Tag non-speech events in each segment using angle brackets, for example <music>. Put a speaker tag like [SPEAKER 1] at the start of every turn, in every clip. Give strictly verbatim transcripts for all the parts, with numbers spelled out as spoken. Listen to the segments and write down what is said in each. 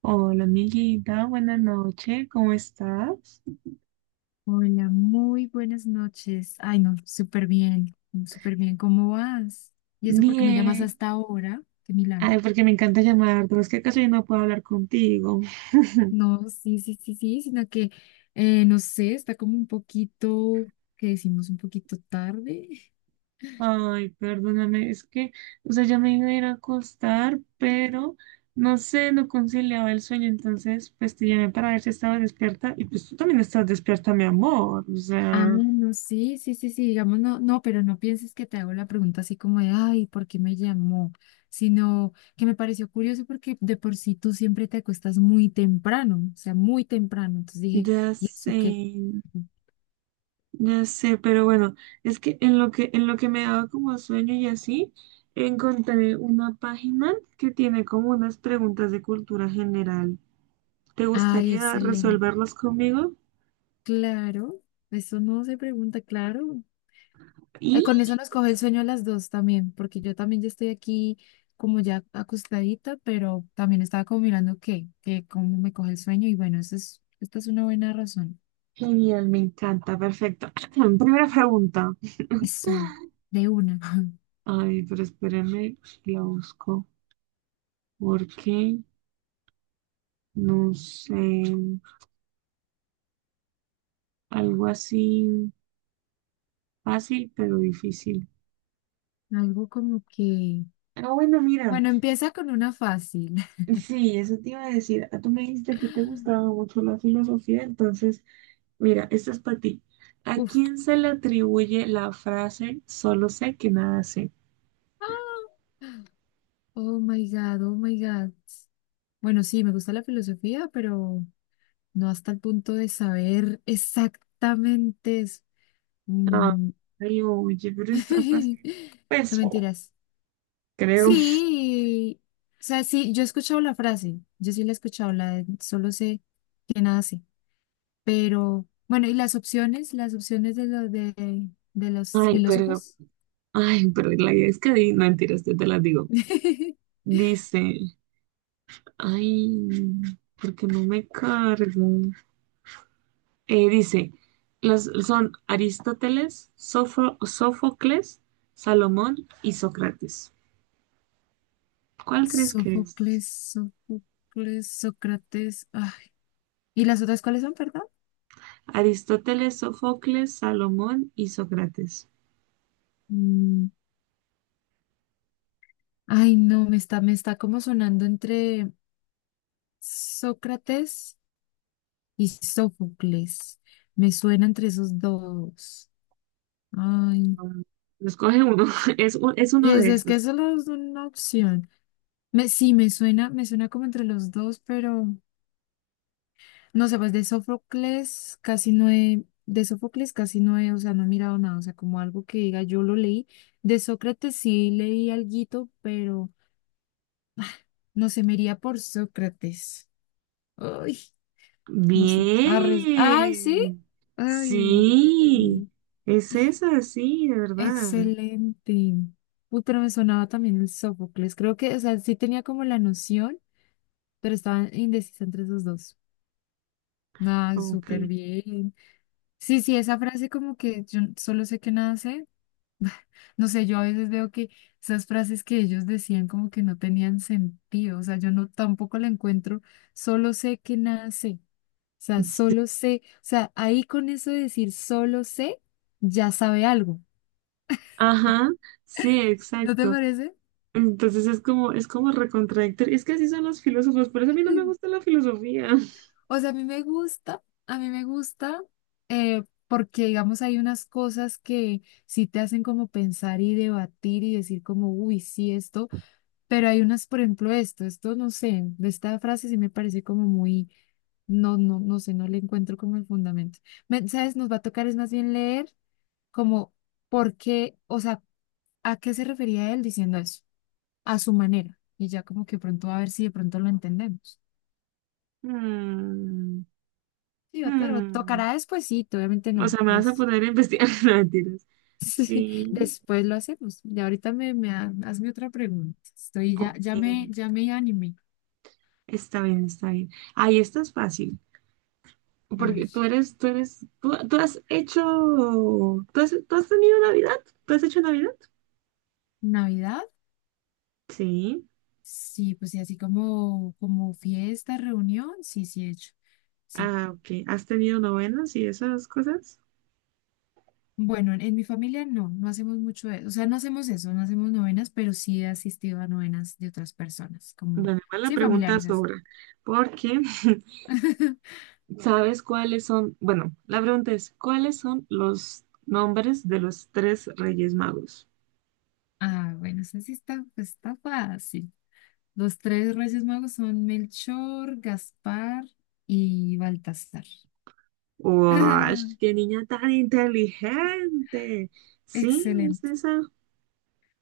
[SPEAKER 1] Hola, amiguita, buenas noches, ¿cómo estás?
[SPEAKER 2] Hola, muy buenas noches. Ay, no, súper bien, súper bien. ¿Cómo vas? ¿Y eso porque me llamas
[SPEAKER 1] Bien.
[SPEAKER 2] hasta ahora? Qué milagro.
[SPEAKER 1] Ay, porque me encanta llamarte, es que acaso yo no puedo hablar contigo. <laughs>
[SPEAKER 2] No, sí, sí, sí, sí, sino que, eh, no sé, está como un poquito, que decimos un poquito tarde.
[SPEAKER 1] Ay, perdóname, es que, o sea, ya me iba a ir a acostar, pero no sé, no conciliaba el sueño, entonces, pues te llamé para ver si estabas despierta, y pues tú también estás despierta, mi amor, o
[SPEAKER 2] Ah,
[SPEAKER 1] sea,
[SPEAKER 2] no, sí, sí, sí, sí, digamos, no, no, pero no pienses que te hago la pregunta así como de, ay, ¿por qué me llamó? Sino que me pareció curioso porque de por sí tú siempre te acuestas muy temprano, o sea, muy temprano. Entonces dije,
[SPEAKER 1] ya
[SPEAKER 2] ¿y
[SPEAKER 1] sé.
[SPEAKER 2] eso qué?
[SPEAKER 1] Ya sé, pero bueno, es que en lo que, en lo que me daba como sueño y así, encontré una página que tiene como unas preguntas de cultura general. ¿Te
[SPEAKER 2] Ay,
[SPEAKER 1] gustaría
[SPEAKER 2] excelente.
[SPEAKER 1] resolverlos conmigo?
[SPEAKER 2] Claro, eso no se pregunta, claro. Eh,
[SPEAKER 1] Y
[SPEAKER 2] con eso nos coge el sueño a las dos también, porque yo también ya estoy aquí como ya acostadita, pero también estaba como mirando qué, que cómo me coge el sueño y bueno, eso es, esta es una buena razón.
[SPEAKER 1] genial, me encanta, perfecto. <clears throat> Primera pregunta.
[SPEAKER 2] Eso, de una. <laughs>
[SPEAKER 1] Ay, pero espérenme, la busco. Porque no sé, algo así fácil pero difícil.
[SPEAKER 2] Algo como que,
[SPEAKER 1] Ah, bueno, mira.
[SPEAKER 2] bueno, empieza con una fácil.
[SPEAKER 1] Sí, eso te iba a decir. Ah, tú me dijiste que te gustaba
[SPEAKER 2] <laughs>
[SPEAKER 1] mucho la filosofía, entonces, mira, esto es para ti. ¿A
[SPEAKER 2] Uf.
[SPEAKER 1] quién se le atribuye la frase solo sé que nada sé?
[SPEAKER 2] Ah. Oh my God, oh my God. Bueno, sí, me gusta la filosofía, pero no hasta el punto de saber exactamente. es-
[SPEAKER 1] Ah,
[SPEAKER 2] mm,
[SPEAKER 1] ay, oye, pero está
[SPEAKER 2] <laughs>
[SPEAKER 1] fácil.
[SPEAKER 2] No
[SPEAKER 1] Pues,
[SPEAKER 2] mentiras.
[SPEAKER 1] creo.
[SPEAKER 2] Sí, o sea, sí, yo he escuchado la frase, yo sí la he escuchado, la de solo sé que nada sé, pero bueno, y las opciones, las opciones de, lo, de, de los
[SPEAKER 1] Ay, pero,
[SPEAKER 2] filósofos.
[SPEAKER 1] ay, pero la idea es que di, no, mentiras, yo te las digo.
[SPEAKER 2] <laughs>
[SPEAKER 1] Dice, ay, porque no me cargo. Eh, dice, los, son Aristóteles, Sofo- Sófocles, Salomón y Sócrates. ¿Cuál crees que es?
[SPEAKER 2] Sófocles, Sófocles, Sócrates. Ay. ¿Y las otras cuáles son, perdón?
[SPEAKER 1] Aristóteles, Sófocles, Salomón y Sócrates.
[SPEAKER 2] Mm, Ay, no, me está, me está como sonando entre. Sócrates y Sófocles. Me suena entre esos dos. Ay,
[SPEAKER 1] Mm, escoge uno, <laughs> es, un- es uno
[SPEAKER 2] pues
[SPEAKER 1] de
[SPEAKER 2] es que
[SPEAKER 1] esos.
[SPEAKER 2] solo es una opción. Me, sí, me suena, me suena como entre los dos, pero no sé, pues de Sófocles casi no he, de Sófocles casi no he, o sea, no he mirado nada, o sea, como algo que diga, yo lo leí. De Sócrates sí leí alguito, pero no sé, me iría por Sócrates. Ay, no sé. Arres, ay, sí.
[SPEAKER 1] Bien,
[SPEAKER 2] Ay,
[SPEAKER 1] sí, es esa, sí, de verdad.
[SPEAKER 2] excelente. Uy, pero me sonaba también el Sófocles. Creo que, o sea, sí tenía como la noción, pero estaba indecisa entre esos dos. Ah,
[SPEAKER 1] Ok.
[SPEAKER 2] súper bien. Sí, sí, esa frase como que yo solo sé que nada sé. <laughs> No sé, yo a veces veo que esas frases que ellos decían como que no tenían sentido. O sea, yo no tampoco la encuentro. Solo sé que nada sé. O
[SPEAKER 1] <laughs>
[SPEAKER 2] sea,
[SPEAKER 1] Sí.
[SPEAKER 2] solo sé. O sea, ahí con eso de decir solo sé, ya sabe algo.
[SPEAKER 1] Ajá, sí,
[SPEAKER 2] ¿No te
[SPEAKER 1] exacto.
[SPEAKER 2] parece?
[SPEAKER 1] Entonces es como, es como recontradictorio. Es que así son los filósofos, por eso a mí no me
[SPEAKER 2] <laughs>
[SPEAKER 1] gusta la filosofía.
[SPEAKER 2] O sea, a mí me gusta, a mí me gusta, eh, porque digamos hay unas cosas que sí te hacen como pensar y debatir y decir como, uy, sí, esto, pero hay unas, por ejemplo, esto, esto no sé, de esta frase sí me parece como muy, no, no, no sé, no le encuentro como el fundamento. Me- ¿sabes? Nos va a tocar es más bien leer como por qué, o sea, ¿a qué se refería él diciendo eso? A su manera. Y ya como que pronto va a ver si de pronto lo entendemos.
[SPEAKER 1] Mm,
[SPEAKER 2] Sí, claro,
[SPEAKER 1] mm.
[SPEAKER 2] tocará despuesito, obviamente
[SPEAKER 1] O
[SPEAKER 2] no.
[SPEAKER 1] sea, me vas a
[SPEAKER 2] Las-
[SPEAKER 1] poner a investigar. <laughs> No, mentiras.
[SPEAKER 2] <laughs> sí,
[SPEAKER 1] Sí,
[SPEAKER 2] después lo hacemos. Y ahorita me, me ha- hazme otra pregunta. Estoy ya, ya me,
[SPEAKER 1] ok.
[SPEAKER 2] Ya me animé.
[SPEAKER 1] Está bien, está bien. Ahí esta es fácil.
[SPEAKER 2] A ver,
[SPEAKER 1] Porque tú eres, tú eres, tú, tú has hecho, tú has, tú has tenido Navidad, tú has hecho Navidad.
[SPEAKER 2] Navidad,
[SPEAKER 1] Sí.
[SPEAKER 2] sí, pues sí, así como, como fiesta, reunión, sí, sí he hecho. Sí.
[SPEAKER 1] Ah, ok. ¿Has tenido novenas y esas cosas?
[SPEAKER 2] Bueno, en, en mi familia no, no hacemos mucho eso. O sea, no hacemos eso, no hacemos novenas, pero sí he asistido a novenas de otras personas, como,
[SPEAKER 1] Bueno, igual la
[SPEAKER 2] sí,
[SPEAKER 1] pregunta
[SPEAKER 2] familiares así.
[SPEAKER 1] sobra. Porque. <laughs>
[SPEAKER 2] <laughs>
[SPEAKER 1] ¿Sabes cuáles son? Bueno, la pregunta es, ¿cuáles son los nombres de los tres Reyes Magos?
[SPEAKER 2] Ah, bueno, eso sí está, pues, está fácil. Los tres Reyes Magos son Melchor, Gaspar y Baltasar.
[SPEAKER 1] ¡Uash! ¡Qué
[SPEAKER 2] <laughs>
[SPEAKER 1] niña tan inteligente! Sí, es
[SPEAKER 2] Excelente.
[SPEAKER 1] esa.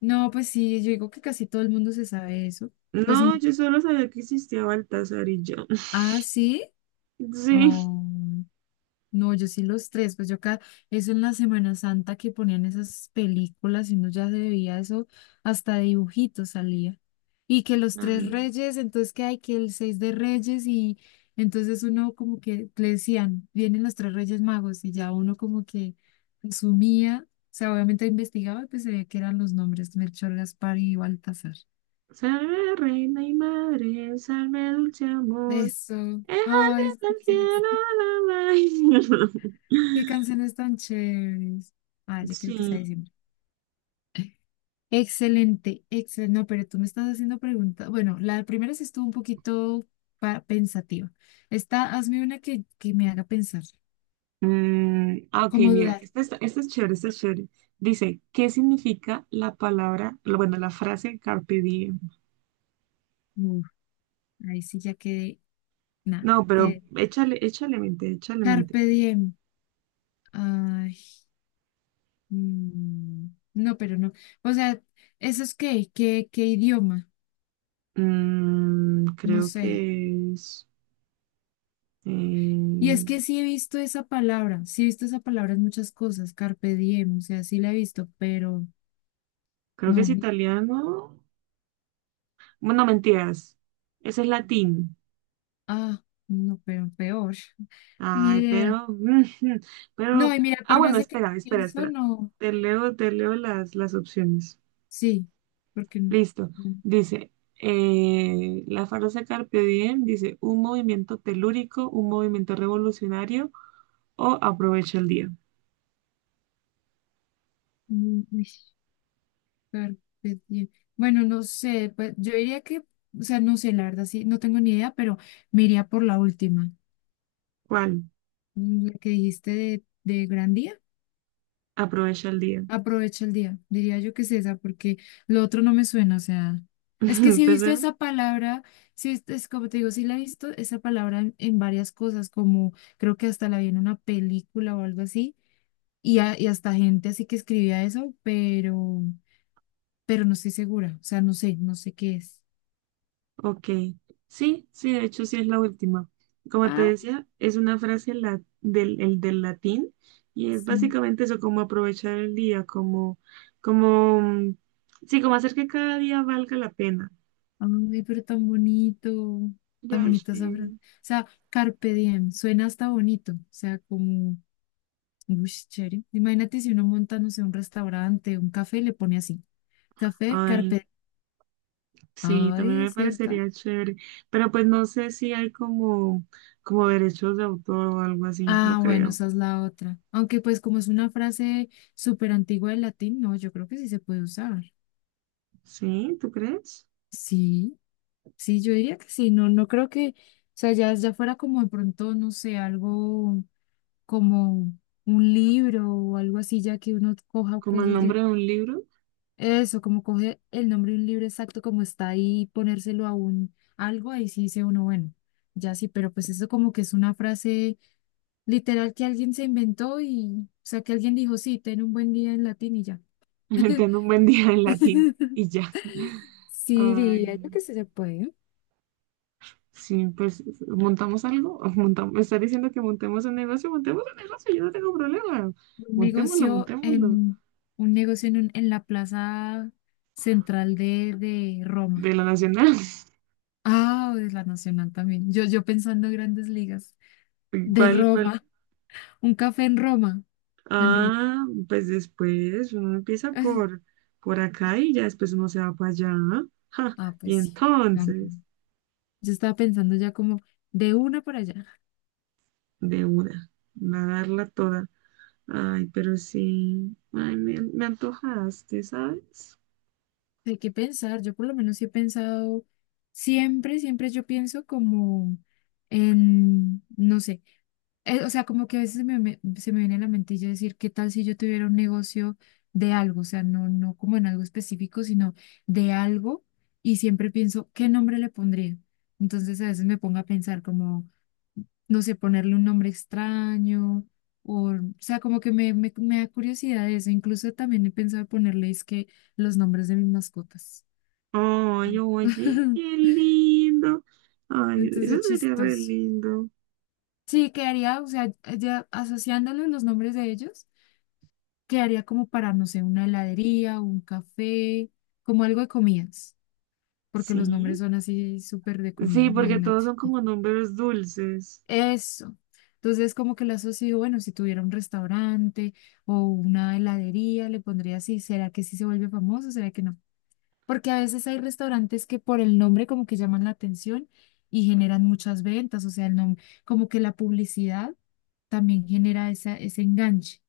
[SPEAKER 2] No, pues sí, yo digo que casi todo el mundo se sabe eso. Pues, mm,
[SPEAKER 1] No, yo solo sabía que existía Baltasar y yo. <laughs>
[SPEAKER 2] ah, sí.
[SPEAKER 1] Sí.
[SPEAKER 2] Oh. No, yo sí los tres, pues yo acá, eso en la Semana Santa que ponían esas películas y uno ya se veía eso, hasta de dibujitos salía. Y que los tres
[SPEAKER 1] Ay,
[SPEAKER 2] reyes, entonces que hay que el seis de reyes y entonces uno como que le decían, vienen los tres reyes magos y ya uno como que asumía, o sea, obviamente investigaba, y pues se veía que eran los nombres Melchor, Gaspar y Baltasar.
[SPEAKER 1] salve reina y madre, salve dulce amor.
[SPEAKER 2] Eso,
[SPEAKER 1] Déjate
[SPEAKER 2] ay,
[SPEAKER 1] del
[SPEAKER 2] estas son-
[SPEAKER 1] cielo la
[SPEAKER 2] qué canciones tan chéveres. Ay, ya creo que se
[SPEAKER 1] <laughs> Sí.
[SPEAKER 2] ha. Excelente, excelente. No, pero tú me estás haciendo preguntas. Bueno, la primera sí estuvo un poquito pa- pensativa. Esta, hazme una que, que me haga pensar,
[SPEAKER 1] Mm, ah, ok,
[SPEAKER 2] como
[SPEAKER 1] mira,
[SPEAKER 2] dudar.
[SPEAKER 1] esta está- esta es chévere, esta es chévere. Dice, ¿qué significa la palabra, bueno, la frase carpe diem?
[SPEAKER 2] Uf, ahí sí ya quedé, nada,
[SPEAKER 1] No, pero
[SPEAKER 2] quedé.
[SPEAKER 1] échale, échale mente, échale mente.
[SPEAKER 2] Carpe diem. Ay, mm, no, pero no. O sea, ¿eso es qué? ¿Qué, qué idioma?
[SPEAKER 1] Mm,
[SPEAKER 2] No
[SPEAKER 1] creo
[SPEAKER 2] sé.
[SPEAKER 1] que es,
[SPEAKER 2] Y
[SPEAKER 1] eh,
[SPEAKER 2] es que sí he visto esa palabra, sí he visto esa palabra en muchas cosas, carpe diem, o sea, sí la he visto, pero
[SPEAKER 1] creo que es
[SPEAKER 2] no.
[SPEAKER 1] italiano. Bueno, mentiras, ese es latín.
[SPEAKER 2] Ah, no, pero peor. <laughs> Ni
[SPEAKER 1] Ay,
[SPEAKER 2] idea.
[SPEAKER 1] pero, <laughs>
[SPEAKER 2] No,
[SPEAKER 1] pero,
[SPEAKER 2] y mira,
[SPEAKER 1] ah,
[SPEAKER 2] por más
[SPEAKER 1] bueno,
[SPEAKER 2] de que
[SPEAKER 1] espera, espera,
[SPEAKER 2] pienso,
[SPEAKER 1] espera.
[SPEAKER 2] no.
[SPEAKER 1] Te leo, te leo las, las opciones.
[SPEAKER 2] Sí, porque no.
[SPEAKER 1] Listo.
[SPEAKER 2] No,
[SPEAKER 1] Dice, eh, la frase Carpe Diem dice, un movimiento telúrico, un movimiento revolucionario o aprovecha el día.
[SPEAKER 2] mm, uy, carpe diem. Bueno, no sé, pues yo diría que, o sea, no sé, la verdad, sí, no tengo ni idea, pero me iría por la última,
[SPEAKER 1] ¿Cuál?
[SPEAKER 2] mm, la que dijiste de, de Gran Día.
[SPEAKER 1] Aprovecha el día.
[SPEAKER 2] Aprovecha el día, diría yo que es esa, porque lo otro no me suena, o sea, es que
[SPEAKER 1] <laughs>
[SPEAKER 2] sí he
[SPEAKER 1] ¿Te
[SPEAKER 2] visto
[SPEAKER 1] suena?
[SPEAKER 2] esa palabra, sí, es es como te digo, sí la he visto esa palabra en, en varias cosas, como creo que hasta la vi en una película o algo así, y, a- y hasta gente así que escribía eso, pero, pero no estoy segura, o sea, no sé, no sé qué es.
[SPEAKER 1] Ok. Sí, sí, de hecho sí es la última. Como te
[SPEAKER 2] Ah,
[SPEAKER 1] decía, es una frase la- del, el del latín y es
[SPEAKER 2] sí,
[SPEAKER 1] básicamente eso, como aprovechar el día, como, como, mm, sí, como hacer que cada día valga la pena.
[SPEAKER 2] ay, pero tan bonito,
[SPEAKER 1] Ya
[SPEAKER 2] tan bonita
[SPEAKER 1] sé.
[SPEAKER 2] esa frase. O sea, carpe diem, suena hasta bonito, o sea, como uy, sí, chévere. Imagínate si uno monta, no sé, un restaurante, un café y le pone así. Café,
[SPEAKER 1] Ay.
[SPEAKER 2] carpeta.
[SPEAKER 1] Sí, también
[SPEAKER 2] Ay,
[SPEAKER 1] me
[SPEAKER 2] ¿cierto?
[SPEAKER 1] parecería chévere, pero pues no sé si hay como, como derechos de autor o algo así, no
[SPEAKER 2] Ah, bueno,
[SPEAKER 1] creo.
[SPEAKER 2] esa es la otra. Aunque pues como es una frase súper antigua del latín, no, yo creo que sí se puede usar.
[SPEAKER 1] ¿Sí? ¿Tú crees?
[SPEAKER 2] Sí, sí, yo diría que sí. No, no creo que, o sea, ya, ya fuera como de pronto, no sé, algo como un libro o algo así, ya que uno coja
[SPEAKER 1] Como el
[SPEAKER 2] cosas de...
[SPEAKER 1] nombre de un libro.
[SPEAKER 2] Eso, como coge el nombre de un libro exacto como está ahí, y ponérselo a un algo, ahí sí dice uno, bueno, ya sí, pero pues eso como que es una frase literal que alguien se inventó y, o sea, que alguien dijo, sí, ten un buen día en latín y ya.
[SPEAKER 1] <laughs> Entiendo un buen día en latín
[SPEAKER 2] <laughs>
[SPEAKER 1] y ya. <laughs>
[SPEAKER 2] Sí,
[SPEAKER 1] Ay,
[SPEAKER 2] diría yo que sí se puede.
[SPEAKER 1] sí, pues montamos algo, <laughs> montamos, me está diciendo que montemos un negocio, montemos un negocio, yo no tengo problema,
[SPEAKER 2] Un
[SPEAKER 1] montémoslo,
[SPEAKER 2] negocio
[SPEAKER 1] montémoslo,
[SPEAKER 2] en, un negocio en, un- en la plaza central de, de Roma.
[SPEAKER 1] de la nacional.
[SPEAKER 2] Ah, o de la Nacional también. Yo, yo pensando en grandes ligas.
[SPEAKER 1] <laughs>
[SPEAKER 2] De
[SPEAKER 1] ¿Cuál, cuál
[SPEAKER 2] Roma, un café en Roma. En Roma.
[SPEAKER 1] ah, pues después uno empieza por, por acá y ya después uno se va para allá. ¿No? Ja,
[SPEAKER 2] Ah,
[SPEAKER 1] y
[SPEAKER 2] pues sí,
[SPEAKER 1] entonces,
[SPEAKER 2] también. Yo estaba pensando ya como de una para allá.
[SPEAKER 1] de una, nadarla toda. Ay, pero sí, ay, me, me antojaste, ¿sabes?
[SPEAKER 2] Hay que pensar, yo por lo menos sí he pensado, siempre, siempre yo pienso como en, no sé, eh, o sea, como que a veces me- me- se me viene a la mentilla decir, ¿qué tal si yo tuviera un negocio de algo? O sea, no, no como en algo específico, sino de algo. Y siempre pienso, ¿qué nombre le pondría? Entonces a veces me pongo a pensar como... no sé, ponerle un nombre extraño, o, o sea, como que me, me, me da curiosidad eso. Incluso también he pensado ponerle, es que los nombres de mis mascotas.
[SPEAKER 1] Ay, oye, qué
[SPEAKER 2] Mm. <laughs>
[SPEAKER 1] lindo. Ay,
[SPEAKER 2] Entonces,
[SPEAKER 1] eso
[SPEAKER 2] es
[SPEAKER 1] sería re
[SPEAKER 2] chistoso.
[SPEAKER 1] lindo.
[SPEAKER 2] Sí, quedaría, o sea, ya asociándolo los nombres de ellos, quedaría como para, no sé, una heladería, un café, como algo de comidas, porque los nombres
[SPEAKER 1] Sí,
[SPEAKER 2] son así súper de
[SPEAKER 1] sí,
[SPEAKER 2] comidas,
[SPEAKER 1] porque todos
[SPEAKER 2] imagínate.
[SPEAKER 1] son como números dulces.
[SPEAKER 2] Eso. Entonces, como que lo asocio, bueno, si tuviera un restaurante o una heladería, le pondría así, ¿será que sí se vuelve famoso? ¿Será que no? Porque a veces hay restaurantes que por el nombre como que llaman la atención y generan muchas ventas, o sea, el nombre, como que la publicidad también genera esa, ese enganche.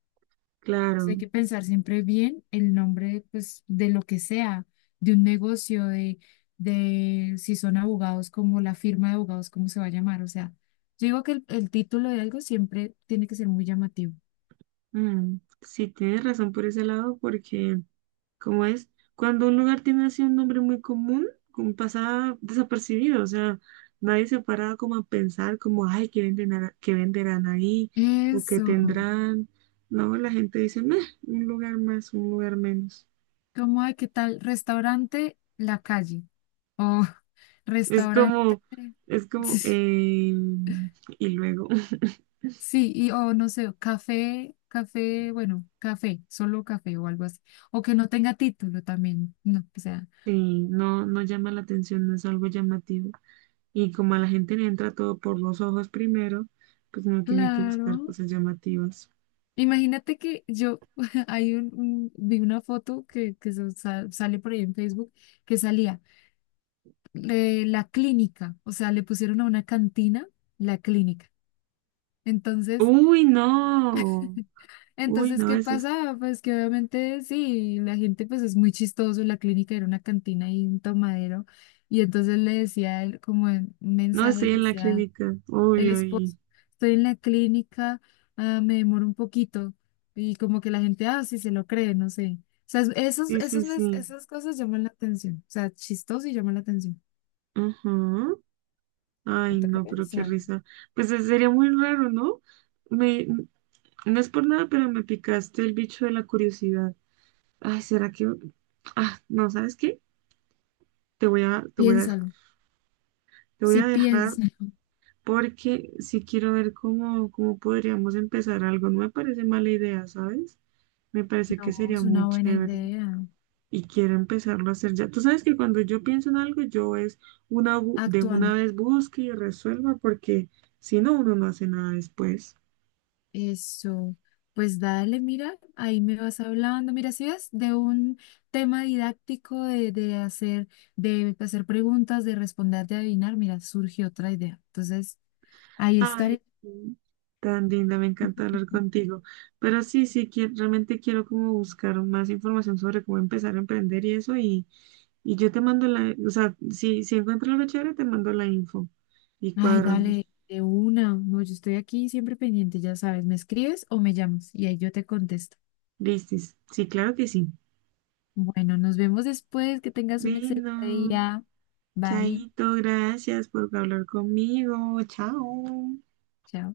[SPEAKER 2] Entonces, hay
[SPEAKER 1] Claro.
[SPEAKER 2] que pensar siempre bien el nombre, pues, de lo que sea, de un negocio, de, de si son abogados, como la firma de abogados, cómo se va a llamar. O sea, yo digo que el, el título de algo siempre tiene que ser muy llamativo.
[SPEAKER 1] Mm, sí, tienes razón por ese lado, porque. ¿Cómo es? Cuando un lugar tiene así un nombre muy común, como pasa desapercibido, o sea, nadie se para como a pensar como, ay, ¿qué venden, a- qué venderán ahí? ¿O qué
[SPEAKER 2] Eso,
[SPEAKER 1] tendrán? No, la gente dice, meh, un lugar más, un lugar menos.
[SPEAKER 2] ¿cómo hay? ¿Qué tal? Restaurante La Calle o <laughs>
[SPEAKER 1] Es
[SPEAKER 2] restaurante,
[SPEAKER 1] como, es como,
[SPEAKER 2] <laughs>
[SPEAKER 1] eh, y luego, <laughs>
[SPEAKER 2] sí, y o no sé, café, café, bueno, café, solo café o algo así. O que no tenga título también, no, o sea.
[SPEAKER 1] sí, no, no llama la atención, no es algo llamativo. Y como a la gente le entra todo por los ojos primero, pues no tiene que buscar
[SPEAKER 2] Claro.
[SPEAKER 1] cosas llamativas.
[SPEAKER 2] Imagínate que yo <laughs> hay un, un- vi una foto que, que se sa- sale por ahí en Facebook que salía eh, la clínica, o sea, le pusieron a una cantina la clínica. Entonces,
[SPEAKER 1] Uy, no. Uy,
[SPEAKER 2] entonces,
[SPEAKER 1] no,
[SPEAKER 2] ¿qué
[SPEAKER 1] eso es,
[SPEAKER 2] pasa? Pues que obviamente sí, la gente pues es muy chistoso, la clínica era una cantina y un tomadero. Y entonces le decía él, como en un
[SPEAKER 1] no
[SPEAKER 2] mensaje, le
[SPEAKER 1] estoy en la
[SPEAKER 2] decía
[SPEAKER 1] clínica.
[SPEAKER 2] el
[SPEAKER 1] Uy,
[SPEAKER 2] esposo.
[SPEAKER 1] uy.
[SPEAKER 2] Estoy en la clínica, ah, me demoro un poquito. Y como que la gente, ah, sí, se lo cree, no sé. O sea, es- esos,
[SPEAKER 1] Sí, sí,
[SPEAKER 2] esos, mes-
[SPEAKER 1] sí.
[SPEAKER 2] esas cosas llaman la atención. O sea, chistoso y llaman la atención.
[SPEAKER 1] Ajá.
[SPEAKER 2] Me
[SPEAKER 1] Ay,
[SPEAKER 2] toca
[SPEAKER 1] no, pero qué
[SPEAKER 2] pensar.
[SPEAKER 1] risa. Pues eh, sería muy raro, ¿no? Me, no es por nada, pero me picaste el bicho de la curiosidad. Ay, ¿será que...? Ah, no, ¿sabes qué? Te voy a, te voy a dejar.
[SPEAKER 2] Piénsalo.
[SPEAKER 1] Te voy
[SPEAKER 2] Sí,
[SPEAKER 1] a dejar
[SPEAKER 2] piensa. <laughs>
[SPEAKER 1] porque sí quiero ver cómo, cómo podríamos empezar algo. No me parece mala idea, ¿sabes? Me parece que
[SPEAKER 2] No,
[SPEAKER 1] sería
[SPEAKER 2] es
[SPEAKER 1] muy
[SPEAKER 2] una buena
[SPEAKER 1] chévere.
[SPEAKER 2] idea.
[SPEAKER 1] Y quiero empezarlo a hacer ya. Tú sabes que cuando yo pienso en algo, yo es una bu- de una
[SPEAKER 2] Actuando.
[SPEAKER 1] vez busque y resuelva, porque si no, uno no hace nada después.
[SPEAKER 2] Eso. Pues dale, mira, ahí me vas hablando. Mira, si ves de un tema didáctico de, de hacer, de hacer preguntas, de responder, de adivinar, mira, surge otra idea. Entonces, ahí
[SPEAKER 1] Ay,
[SPEAKER 2] estaré.
[SPEAKER 1] sí, tan linda, me encanta hablar contigo. Pero sí, sí, quie- realmente quiero como buscar más información sobre cómo empezar a emprender y eso, y, y yo te mando la, o sea, si, si encuentro algo chévere, te mando la info y
[SPEAKER 2] Ay,
[SPEAKER 1] cuadramos.
[SPEAKER 2] dale, de una. No, yo estoy aquí siempre pendiente, ya sabes, me escribes o me llamas y ahí yo te contesto.
[SPEAKER 1] Listis. Sí, claro que sí.
[SPEAKER 2] Bueno, nos vemos después. Que tengas un excelente
[SPEAKER 1] Vino.
[SPEAKER 2] día. Bye.
[SPEAKER 1] Chaito, gracias por hablar conmigo. Chao.
[SPEAKER 2] Chao.